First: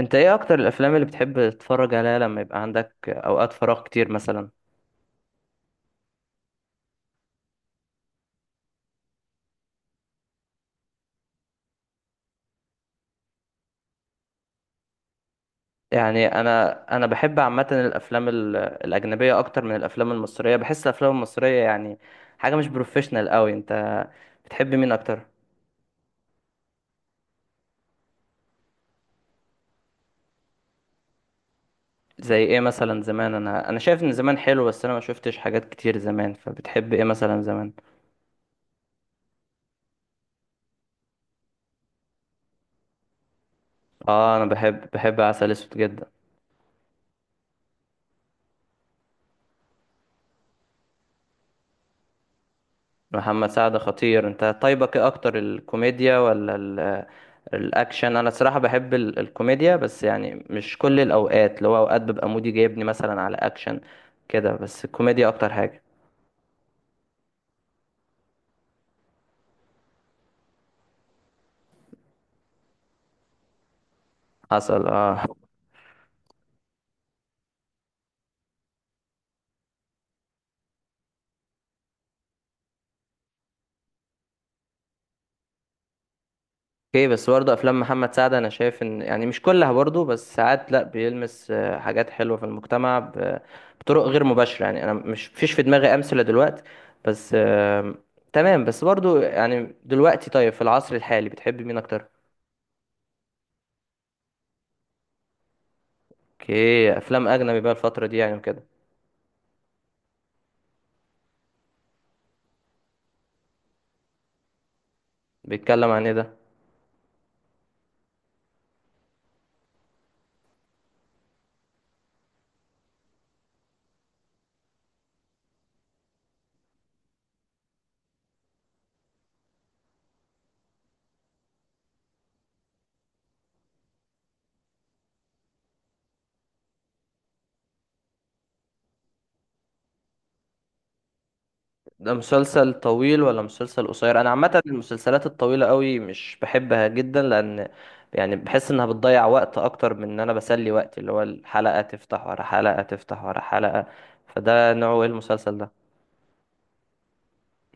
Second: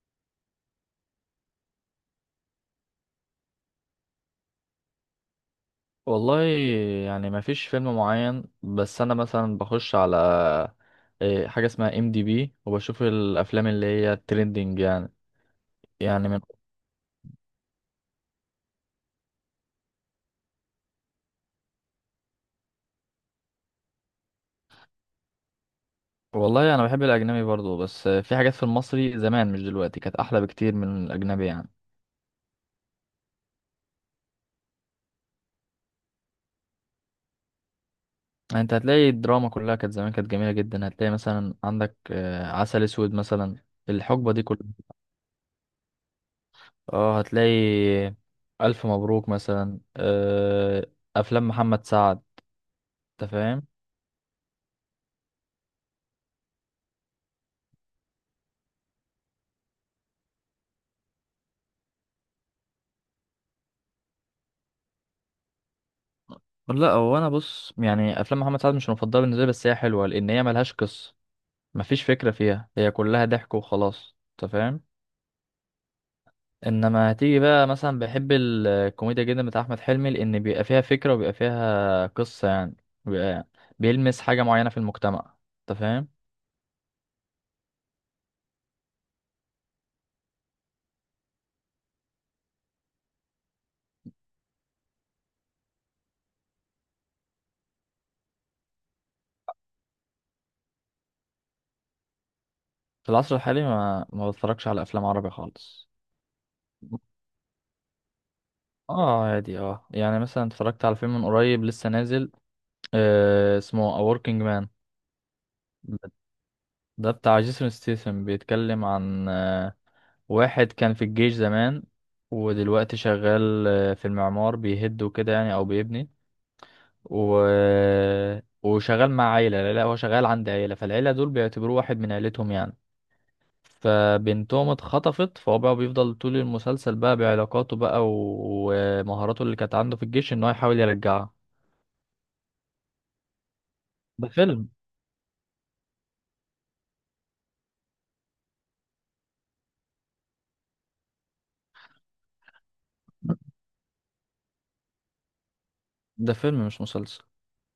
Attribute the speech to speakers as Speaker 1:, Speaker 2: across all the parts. Speaker 1: انت ايه اكتر الافلام اللي بتحب تتفرج عليها لما يبقى عندك اوقات فراغ كتير مثلا؟
Speaker 2: والله، يعني ما فيش فيلم معين، بس انا مثلا بخش على حاجه اسمها ام دي بي وبشوف الافلام اللي هي الترندنج يعني.
Speaker 1: يعني
Speaker 2: يعني من
Speaker 1: انا انا بحب عامه الافلام الاجنبيه اكتر من الافلام المصريه، بحس الافلام المصريه يعني حاجه مش بروفيشنال قوي. انت بتحب مين اكتر؟
Speaker 2: والله انا بحب الاجنبي برضو، بس في حاجات في المصري زمان، مش دلوقتي، كانت احلى بكتير من الاجنبي يعني.
Speaker 1: زي ايه مثلا زمان؟ انا شايف ان زمان حلو، بس انا ما شفتش حاجات كتير زمان، فبتحب ايه مثلا زمان؟
Speaker 2: يعني انت هتلاقي الدراما كلها كانت زمان، كانت جميله جدا. هتلاقي مثلا عندك عسل اسود مثلا، الحقبه
Speaker 1: اه
Speaker 2: دي
Speaker 1: انا
Speaker 2: كلها.
Speaker 1: بحب عسل اسود جدا.
Speaker 2: اه هتلاقي الف مبروك مثلا، افلام محمد سعد. انت
Speaker 1: محمد
Speaker 2: فاهم؟
Speaker 1: سعد خطير. انت طيبك ايه اكتر، الكوميديا ولا الاكشن؟ انا الصراحه بحب الكوميديا، بس يعني مش كل الاوقات، اللي هو اوقات ببقى مودي جايبني مثلا على اكشن كده، بس الكوميديا اكتر حاجه.
Speaker 2: لا هو انا بص، يعني افلام محمد سعد مش المفضله بالنسبه لي، بس هي حلوه لان هي ملهاش قصه، مفيش فكره فيها، هي كلها ضحك وخلاص. انت
Speaker 1: حصل
Speaker 2: فاهم؟
Speaker 1: اه.
Speaker 2: انما هتيجي بقى مثلا بحب الكوميديا جدا بتاع احمد حلمي لان بيبقى فيها فكره وبيبقى فيها قصه يعني، بيبقى بيلمس حاجه معينه في المجتمع. انت فاهم؟
Speaker 1: اوكي، بس برضه افلام محمد سعد انا شايف ان يعني مش كلها برضه، بس ساعات لا، بيلمس حاجات حلوه في المجتمع بطرق غير مباشره، يعني انا مش فيش في دماغي امثله دلوقتي، بس تمام. بس برضه يعني دلوقتي، طيب في العصر الحالي بتحب مين اكتر؟
Speaker 2: في العصر الحالي ما بتفرجش على افلام عربي خالص.
Speaker 1: اوكي، افلام اجنبي بقى الفتره دي يعني وكده.
Speaker 2: اه عادي، اه يعني مثلا اتفرجت على فيلم من قريب لسه نازل، آه اسمه A Working Man.
Speaker 1: بيتكلم عن ايه ده؟
Speaker 2: ده بتاع جيسون ستيسن، بيتكلم عن واحد كان في الجيش زمان، ودلوقتي شغال في المعمار بيهد وكده يعني، او بيبني، و... وشغال مع عيلة، لا لا، هو شغال عند عيلة، فالعيلة دول بيعتبروه واحد من عيلتهم يعني. فبنتهم اتخطفت، فهو بقى بيفضل طول المسلسل بقى بعلاقاته بقى ومهاراته اللي كانت عنده في الجيش ان هو يحاول يرجعها.
Speaker 1: ده مسلسل طويل ولا مسلسل قصير؟
Speaker 2: ده
Speaker 1: انا عامه
Speaker 2: فيلم.
Speaker 1: المسلسلات الطويله قوي مش بحبها جدا، لان يعني بحس انها بتضيع وقت اكتر من ان انا بسلي وقتي، اللي هو الحلقه تفتح ورا حلقه تفتح ورا حلقه. فده نوعه ايه المسلسل ده؟
Speaker 2: ده فيلم مش مسلسل.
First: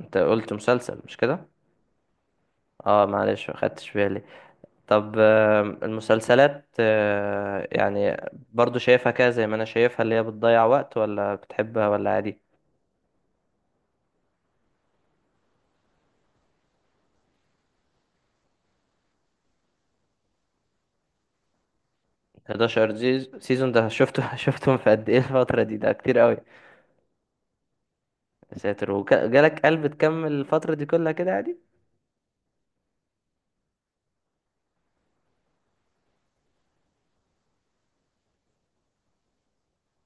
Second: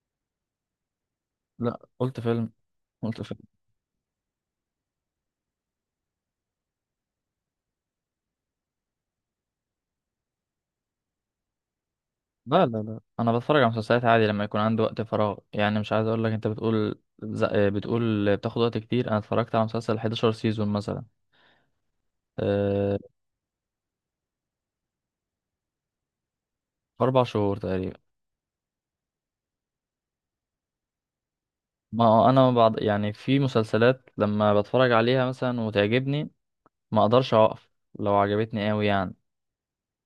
Speaker 1: انت قلت مسلسل، مش كده؟
Speaker 2: لا قلت فيلم.
Speaker 1: اه
Speaker 2: قلت فيلم.
Speaker 1: معلش ما خدتش بالي. طب المسلسلات يعني برضو شايفها كده زي ما انا شايفها، اللي هي بتضيع وقت، ولا بتحبها ولا عادي؟
Speaker 2: لا لا لا، انا بتفرج على مسلسلات عادي لما يكون عندي وقت فراغ يعني. مش عايز اقول لك، انت بتقول بتقول بتاخد وقت كتير، انا اتفرجت على مسلسل 11 سيزون مثلا.
Speaker 1: 11
Speaker 2: أه...
Speaker 1: سيزون ده شفته شفتهم في قد ايه الفترة دي؟ ده كتير قوي.
Speaker 2: في 4 شهور تقريبا.
Speaker 1: يا ساتر، وجالك قلب تكمل الفترة دي كلها كده عادي؟
Speaker 2: ما هو انا بعض يعني في مسلسلات لما بتفرج عليها مثلا وتعجبني، ما اقدرش اوقف، لو عجبتني قوي يعني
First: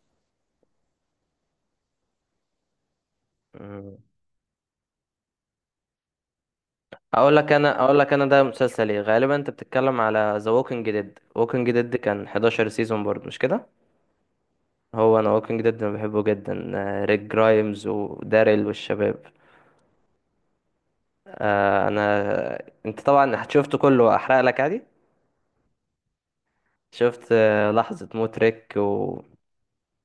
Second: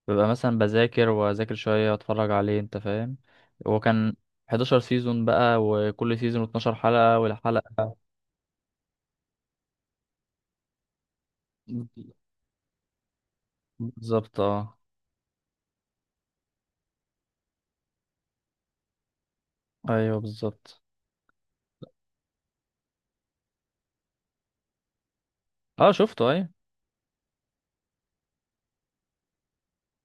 Speaker 2: ببقى مثلا بذاكر واذاكر شويه واتفرج عليه. انت فاهم؟
Speaker 1: مم.
Speaker 2: وكان 11 سيزون بقى، وكل سيزون 12 حلقه،
Speaker 1: اقول لك انا،
Speaker 2: والحلقه
Speaker 1: اقول لك انا ده مسلسل ايه. غالبا انت بتتكلم على ذا ووكينج ديد. ووكينج ديد كان 11 سيزون برضه، مش كده؟
Speaker 2: بالظبط اه.
Speaker 1: هو انا ووكينج ديد انا بحبه جدا. ريك جرايمز وداريل والشباب.
Speaker 2: ايوه بالظبط.
Speaker 1: آه، انا انت طبعا شفته كله، احرق لك عادي.
Speaker 2: اه شفته ايوه.
Speaker 1: شفت لحظة موت ريك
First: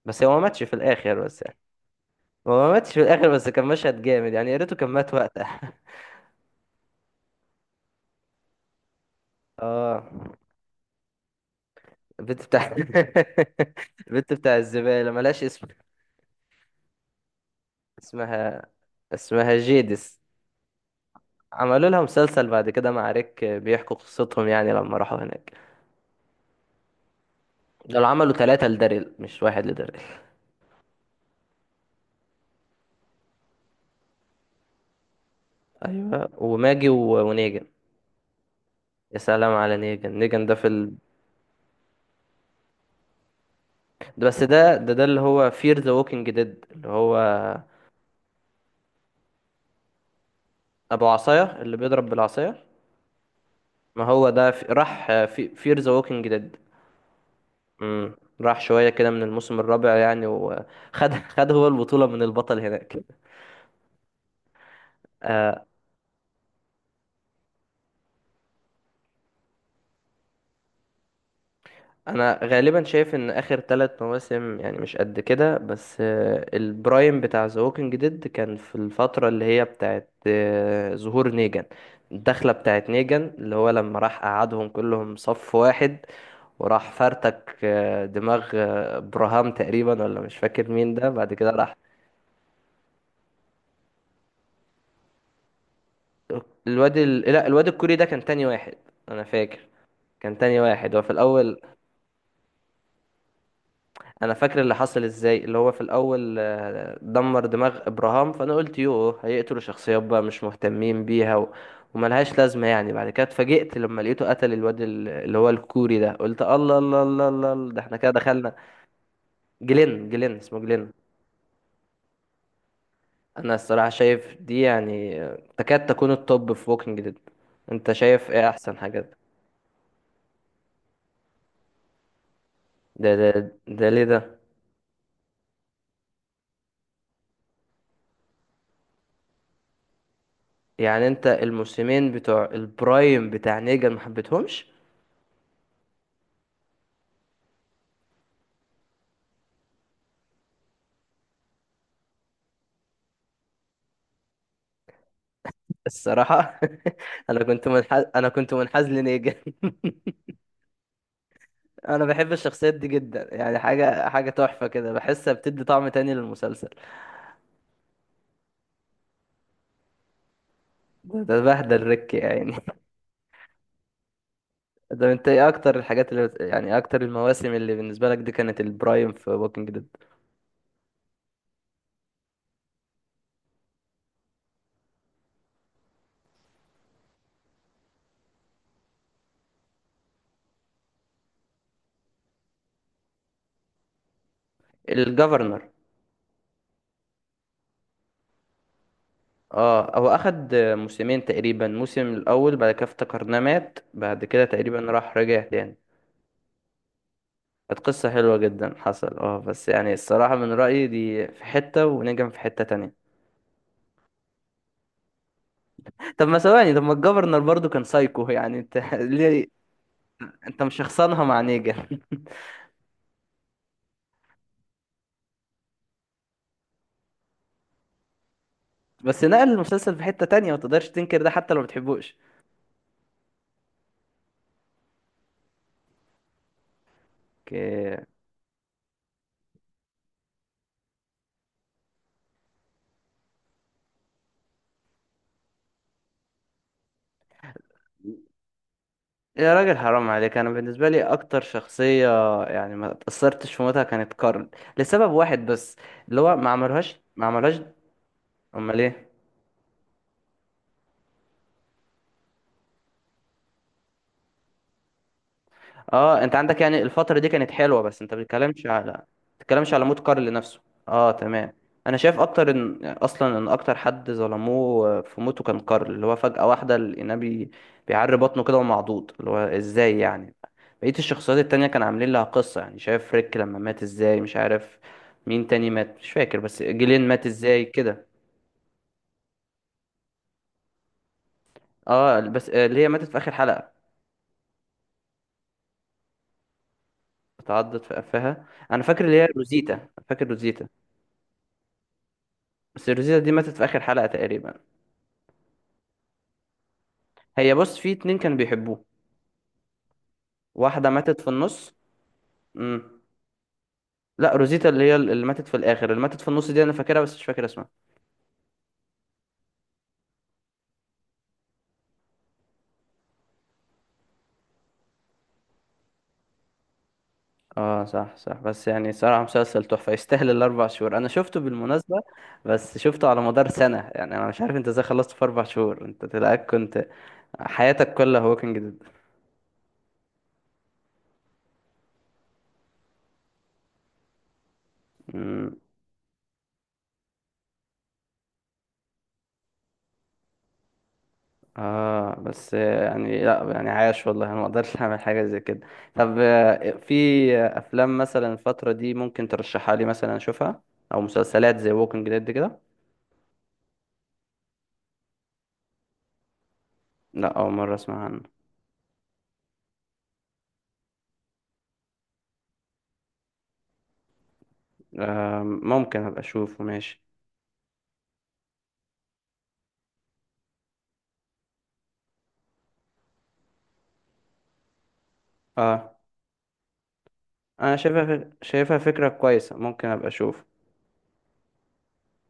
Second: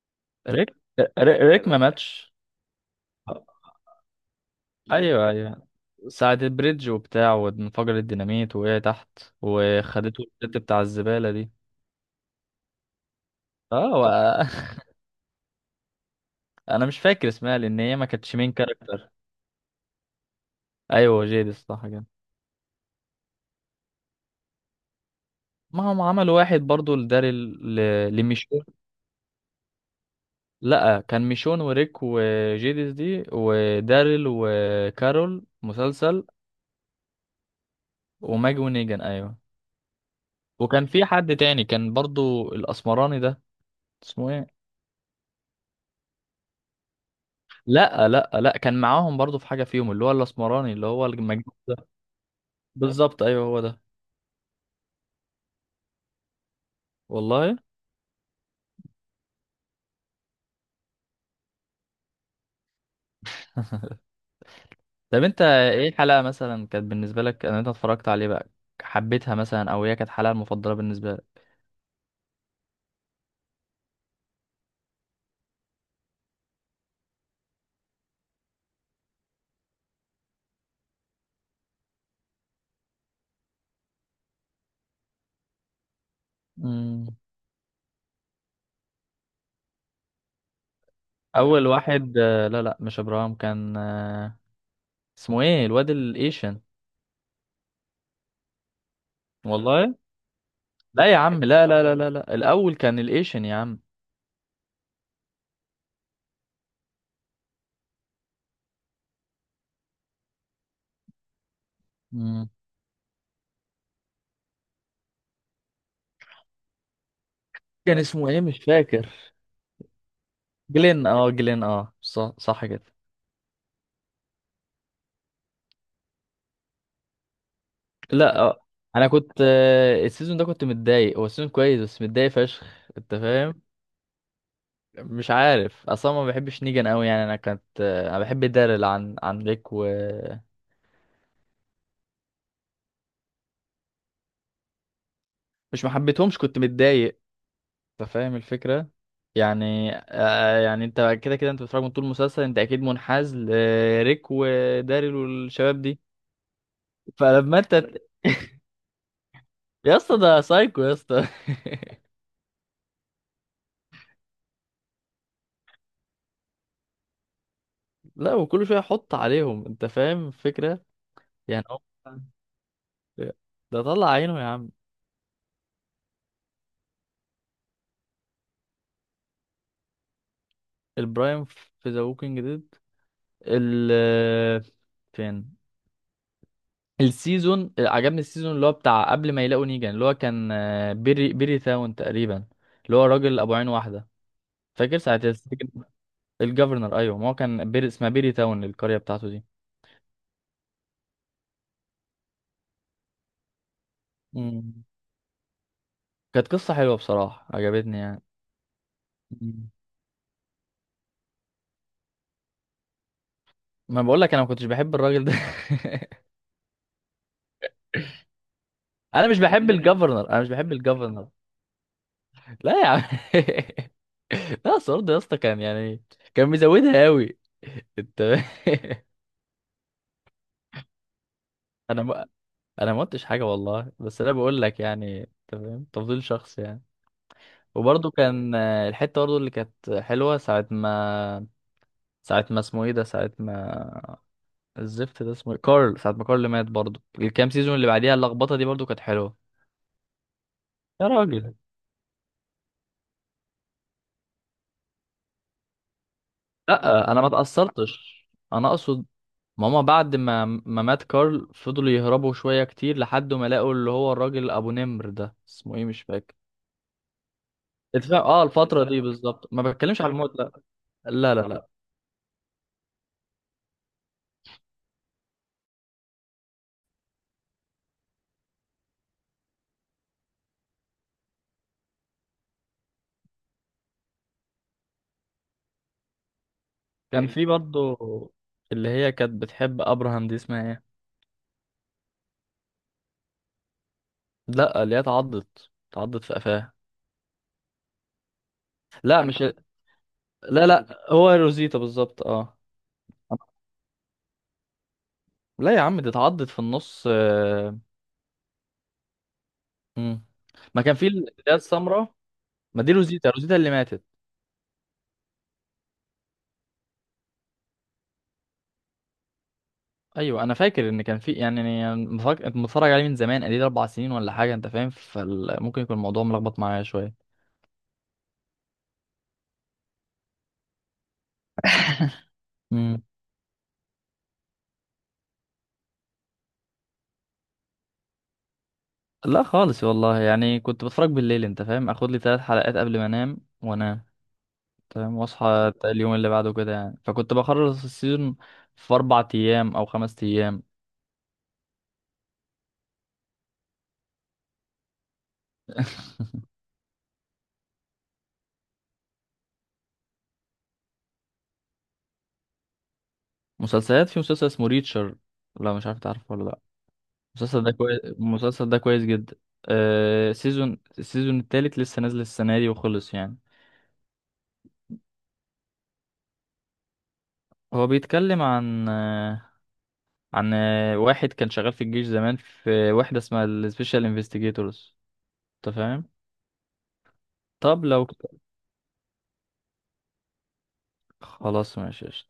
Speaker 1: بس هو ما ماتش
Speaker 2: ريك
Speaker 1: في الاخر
Speaker 2: ريك
Speaker 1: بس يعني.
Speaker 2: ريك ما ماتش.
Speaker 1: هو ما ماتش في الاخر، بس كان مشهد جامد يعني، يا ريته كان مات
Speaker 2: ايوه لا
Speaker 1: وقتها.
Speaker 2: ايوه. ساعة البريدج وبتاع، وانفجر الديناميت، وقع تحت
Speaker 1: اه.
Speaker 2: وخدته الست بتاع الزبالة دي.
Speaker 1: البنت بتاع
Speaker 2: اه،
Speaker 1: البنت بتاع الزبالة ملهاش اسم.
Speaker 2: انا مش فاكر اسمها لان هي ما كانتش مين
Speaker 1: اسمها
Speaker 2: كاركتر.
Speaker 1: اسمها جيدس.
Speaker 2: ايوه جيدس صح
Speaker 1: عملوا لها
Speaker 2: كده.
Speaker 1: مسلسل بعد كده مع ريك بيحكوا قصتهم يعني لما راحوا هناك.
Speaker 2: ما هم عملوا واحد برضو
Speaker 1: دول عملوا
Speaker 2: لميشون.
Speaker 1: ثلاثة لداريل، مش واحد لداريل.
Speaker 2: لا كان ميشون وريك وجيدس دي وداريل وكارول مسلسل.
Speaker 1: ايوه، وماجي ونيجن.
Speaker 2: وماجي ونيجان
Speaker 1: يا
Speaker 2: ايوه.
Speaker 1: سلام على نيجن.
Speaker 2: وكان في حد تاني كان برضو الاسمراني ده،
Speaker 1: ده-
Speaker 2: اسمه
Speaker 1: بس
Speaker 2: ايه؟
Speaker 1: ده ده ده اللي هو فير ذا ووكينج ديد، اللي هو
Speaker 2: لا لا لا، كان معاهم برضو في حاجة فيهم، اللي هو الأسمراني اللي هو
Speaker 1: ابو
Speaker 2: المجنون
Speaker 1: عصاية،
Speaker 2: ده.
Speaker 1: اللي بيضرب بالعصاية.
Speaker 2: بالظبط أيوه هو ده.
Speaker 1: ما هو ده راح في فير ذا ووكينج ديد.
Speaker 2: والله.
Speaker 1: امم. راح شوية كده من الموسم الرابع يعني، وخد خد هو البطولة من البطل هناك.
Speaker 2: طب أنت
Speaker 1: آه،
Speaker 2: إيه الحلقة مثلا كانت بالنسبة لك؟ أنا أنت اتفرجت عليه بقى، حبيتها مثلا، أو هي كانت الحلقة المفضلة بالنسبة لك؟
Speaker 1: أنا غالبا شايف إن آخر 3 مواسم يعني مش قد كده، بس آه البرايم بتاع ذا ووكينج ديد كان في الفترة اللي هي بتاعت آه ظهور نيجان، الدخلة بتاعت نيجان، اللي هو لما راح قعدهم كلهم صف واحد وراح
Speaker 2: مم.
Speaker 1: فرتك دماغ براهام تقريبا، ولا مش فاكر مين ده، بعد كده
Speaker 2: أول
Speaker 1: راح
Speaker 2: واحد لا لا مش إبراهيم، كان اسمه إيه الواد الإيشن.
Speaker 1: لا الواد الكوري ده كان تاني واحد. انا فاكر
Speaker 2: والله.
Speaker 1: كان تاني واحد هو
Speaker 2: لا
Speaker 1: في
Speaker 2: يا عم
Speaker 1: الاول.
Speaker 2: لا لا لا لا لا، الأول كان الإيشن يا عم.
Speaker 1: انا فاكر اللي حصل ازاي، اللي هو في الاول دمر دماغ ابراهام، فانا قلت يوه هيقتلوا شخصيات بقى مش مهتمين بيها وملهاش
Speaker 2: مم.
Speaker 1: لازمه يعني، بعد كده اتفاجئت لما لقيته قتل الواد اللي هو الكوري ده، قلت الله الله الله الله الله، ده احنا
Speaker 2: كان
Speaker 1: كده
Speaker 2: اسمه إيه
Speaker 1: دخلنا.
Speaker 2: مش فاكر.
Speaker 1: جلين اسمه جلين.
Speaker 2: جلين أه، جلين أه صح صح كده.
Speaker 1: انا الصراحه شايف دي يعني تكاد تكون التوب في ووكينج ديد. انت شايف
Speaker 2: لا،
Speaker 1: ايه احسن
Speaker 2: انا
Speaker 1: حاجات؟
Speaker 2: كنت السيزون ده كنت متضايق، هو السيزون كويس بس متضايق فشخ.
Speaker 1: ده
Speaker 2: انت
Speaker 1: ده
Speaker 2: فاهم؟
Speaker 1: ده ليه ده؟
Speaker 2: مش عارف، اصلا ما بحبش نيجان قوي يعني. انا كنت انا بحب دارل عن ليك و-
Speaker 1: يعني انت الموسمين بتوع البرايم بتاع نيجا ما حبيتهمش؟
Speaker 2: مش ما حبيتهمش، كنت متضايق. انت فاهم الفكره؟ يعني آه يعني انت كده كده انت بتتفرج من طول المسلسل، انت اكيد منحاز لريك وداريل والشباب دي.
Speaker 1: الصراحة انا
Speaker 2: فلما
Speaker 1: كنت
Speaker 2: انت
Speaker 1: منحاز انا كنت منحاز لنيجا.
Speaker 2: يا اسطى ده سايكو يا اسطى.
Speaker 1: انا بحب الشخصيات دي جدا يعني، حاجة تحفة كده، بحسها بتدي طعم تاني للمسلسل.
Speaker 2: لا، وكل شويه حط عليهم. انت فاهم الفكره؟
Speaker 1: ده
Speaker 2: يعني هو
Speaker 1: بهدل ريك يعني.
Speaker 2: ده، طلع عينه يا عم.
Speaker 1: ده انت ايه اكتر الحاجات يعني اكتر المواسم اللي بالنسبة لك دي كانت البرايم في ووكينج ديد؟
Speaker 2: البرايم في ذا ووكينج ديد، ال فين السيزون عجبني، السيزون اللي هو بتاع قبل ما يلاقوا نيجان، اللي هو كان بيري تاون تقريبا، اللي هو راجل ابو عين واحده. فاكر ساعه
Speaker 1: الجفرنر.
Speaker 2: السجن؟ الجفرنر. ايوه، ما هو كان بيري اسمها بيري تاون القريه بتاعته دي.
Speaker 1: اه هو اخد موسمين تقريبا، موسم الاول بعد كده افتكرناه مات، بعد كده تقريبا
Speaker 2: مم.
Speaker 1: راح رجع تاني.
Speaker 2: كانت قصه حلوه بصراحه،
Speaker 1: كانت
Speaker 2: عجبتني
Speaker 1: قصة
Speaker 2: يعني.
Speaker 1: حلوة جدا، حصل اه،
Speaker 2: مم.
Speaker 1: بس يعني الصراحة من رأيي دي في حتة ونجم في حتة تانية.
Speaker 2: ما بقول لك، انا ما كنتش بحب الراجل ده.
Speaker 1: طب ما ثواني، طب ما الجفرنر برضو كان سايكو يعني انت
Speaker 2: انا مش
Speaker 1: ليه؟
Speaker 2: بحب الجفرنر، انا مش
Speaker 1: انت
Speaker 2: بحب
Speaker 1: مش شخصنها
Speaker 2: الجفرنر.
Speaker 1: مع نيجن؟
Speaker 2: لا يا عم. لا سورد يا اسطى كان يعني كان مزودها قوي. انت
Speaker 1: بس نقل المسلسل في حتة تانية، ما تقدرش تنكر ده حتى لو ما
Speaker 2: انا
Speaker 1: بتحبوش.
Speaker 2: ما انا ما قلتش حاجه والله، بس انا بقول لك يعني انت فاهم، تفضيل شخص يعني.
Speaker 1: اوكي.
Speaker 2: وبرضه كان الحته برضه اللي كانت حلوه ساعه ما اسمه ايه ده، ساعه ما الزفت ده اسمه إيه؟ كارل، ساعه ما كارل مات، برضه الكام سيزون اللي بعديها اللخبطه دي برضه كانت حلوه.
Speaker 1: يا راجل حرام عليك، انا بالنسبة لي
Speaker 2: يا
Speaker 1: اكتر
Speaker 2: راجل
Speaker 1: شخصية يعني ما اتأثرتش في موتها كانت كارل، لسبب واحد بس، اللي هو ما عملوهاش
Speaker 2: لا انا
Speaker 1: ما
Speaker 2: ما
Speaker 1: عملوهاش
Speaker 2: اتاثرتش. انا
Speaker 1: امال
Speaker 2: اقصد
Speaker 1: ايه؟
Speaker 2: ماما بعد ما مات كارل، فضلوا يهربوا شوية كتير لحد ما لقوا اللي هو الراجل أبو نمر ده اسمه إيه مش
Speaker 1: اه
Speaker 2: فاكر.
Speaker 1: انت عندك يعني الفترة دي كانت حلوة، بس انت
Speaker 2: اتفاق اه، الفترة دي بالظبط، ما
Speaker 1: بتتكلمش على موت
Speaker 2: بتكلمش على الموت
Speaker 1: كارل
Speaker 2: لا.
Speaker 1: نفسه. اه
Speaker 2: لا لا
Speaker 1: تمام.
Speaker 2: لا،
Speaker 1: انا شايف اكتر ان اصلا ان اكتر حد ظلموه في موته كان كارل، اللي هو فجأة واحدة لقيناه بيعري بطنه كده ومعضوض، اللي هو ازاي يعني؟ بقية الشخصيات التانية كان عاملين لها قصة، يعني شايف ريك لما مات ازاي، مش عارف مين تاني مات مش فاكر، بس جيلين مات
Speaker 2: كان في
Speaker 1: ازاي
Speaker 2: برضه
Speaker 1: كده.
Speaker 2: اللي هي كانت بتحب أبراهام دي اسمها ايه.
Speaker 1: اه بس اللي هي ماتت في اخر حلقة،
Speaker 2: لا اللي هي اتعضت، اتعضت في قفاها.
Speaker 1: اتعضت في قفاها، انا فاكر اللي
Speaker 2: لا
Speaker 1: هي
Speaker 2: مش،
Speaker 1: روزيتا، فاكر
Speaker 2: لا
Speaker 1: روزيتا.
Speaker 2: لا، هو روزيتا بالظبط اه.
Speaker 1: بس روزيتا دي ماتت في اخر حلقة تقريبا.
Speaker 2: لا يا عم، دي اتعضت في النص
Speaker 1: هي بص، في اتنين كانوا بيحبوه،
Speaker 2: مم. ما
Speaker 1: واحدة
Speaker 2: كان في
Speaker 1: ماتت
Speaker 2: اللي
Speaker 1: في
Speaker 2: هي
Speaker 1: النص.
Speaker 2: السمراء. ما دي
Speaker 1: امم.
Speaker 2: روزيتا، روزيتا اللي ماتت.
Speaker 1: لا روزيتا اللي هي اللي ماتت في الآخر، اللي ماتت في النص دي أنا فاكرها بس مش فاكر اسمها.
Speaker 2: ايوه، انا فاكر ان كان في يعني متفرج عليه من زمان قليل، 4 سنين ولا حاجه. انت فاهم؟ فممكن يكون الموضوع ملخبط معايا شويه.
Speaker 1: اه صح صح، بس يعني صراحة مسلسل تحفة، يستاهل الأربع شهور. أنا شفته بالمناسبة بس
Speaker 2: امم
Speaker 1: شفته على مدار سنة يعني. أنا مش عارف أنت إزاي خلصت في 4 شهور، أنت تلاقيك كنت حياتك كلها ووكينج
Speaker 2: لا خالص والله، يعني كنت بتفرج بالليل. انت فاهم؟ اخد لي 3 حلقات قبل ما انام، وانام تمام،
Speaker 1: ديد.
Speaker 2: واصحى اليوم اللي بعده كده يعني. فكنت بخلص السيزون في 4 ايام او 5 ايام.
Speaker 1: اه بس يعني لا يعني عاش والله، انا ما اقدرش اعمل حاجه زي كده. طب في افلام مثلا الفتره دي ممكن ترشحها لي مثلا اشوفها، او مسلسلات زي ووكينج ديد كده؟
Speaker 2: مسلسلات، في مسلسل اسمه ريتشر، لا مش عارف تعرفه ولا لا.
Speaker 1: لا اول
Speaker 2: المسلسل ده
Speaker 1: مره
Speaker 2: كويس،
Speaker 1: اسمع عنه.
Speaker 2: المسلسل ده كويس جدا. آه سيزون، السيزون التالت لسه نازل السنه دي وخلص يعني.
Speaker 1: آه ممكن ابقى اشوفه ماشي.
Speaker 2: هو بيتكلم عن عن واحد كان شغال في الجيش زمان في وحدة اسمها السبيشال انفستيجيتورز. انت
Speaker 1: اه
Speaker 2: فاهم؟
Speaker 1: انا
Speaker 2: طب لو،
Speaker 1: شايفها فكره كويسه، ممكن ابقى اشوف.
Speaker 2: خلاص ماشي.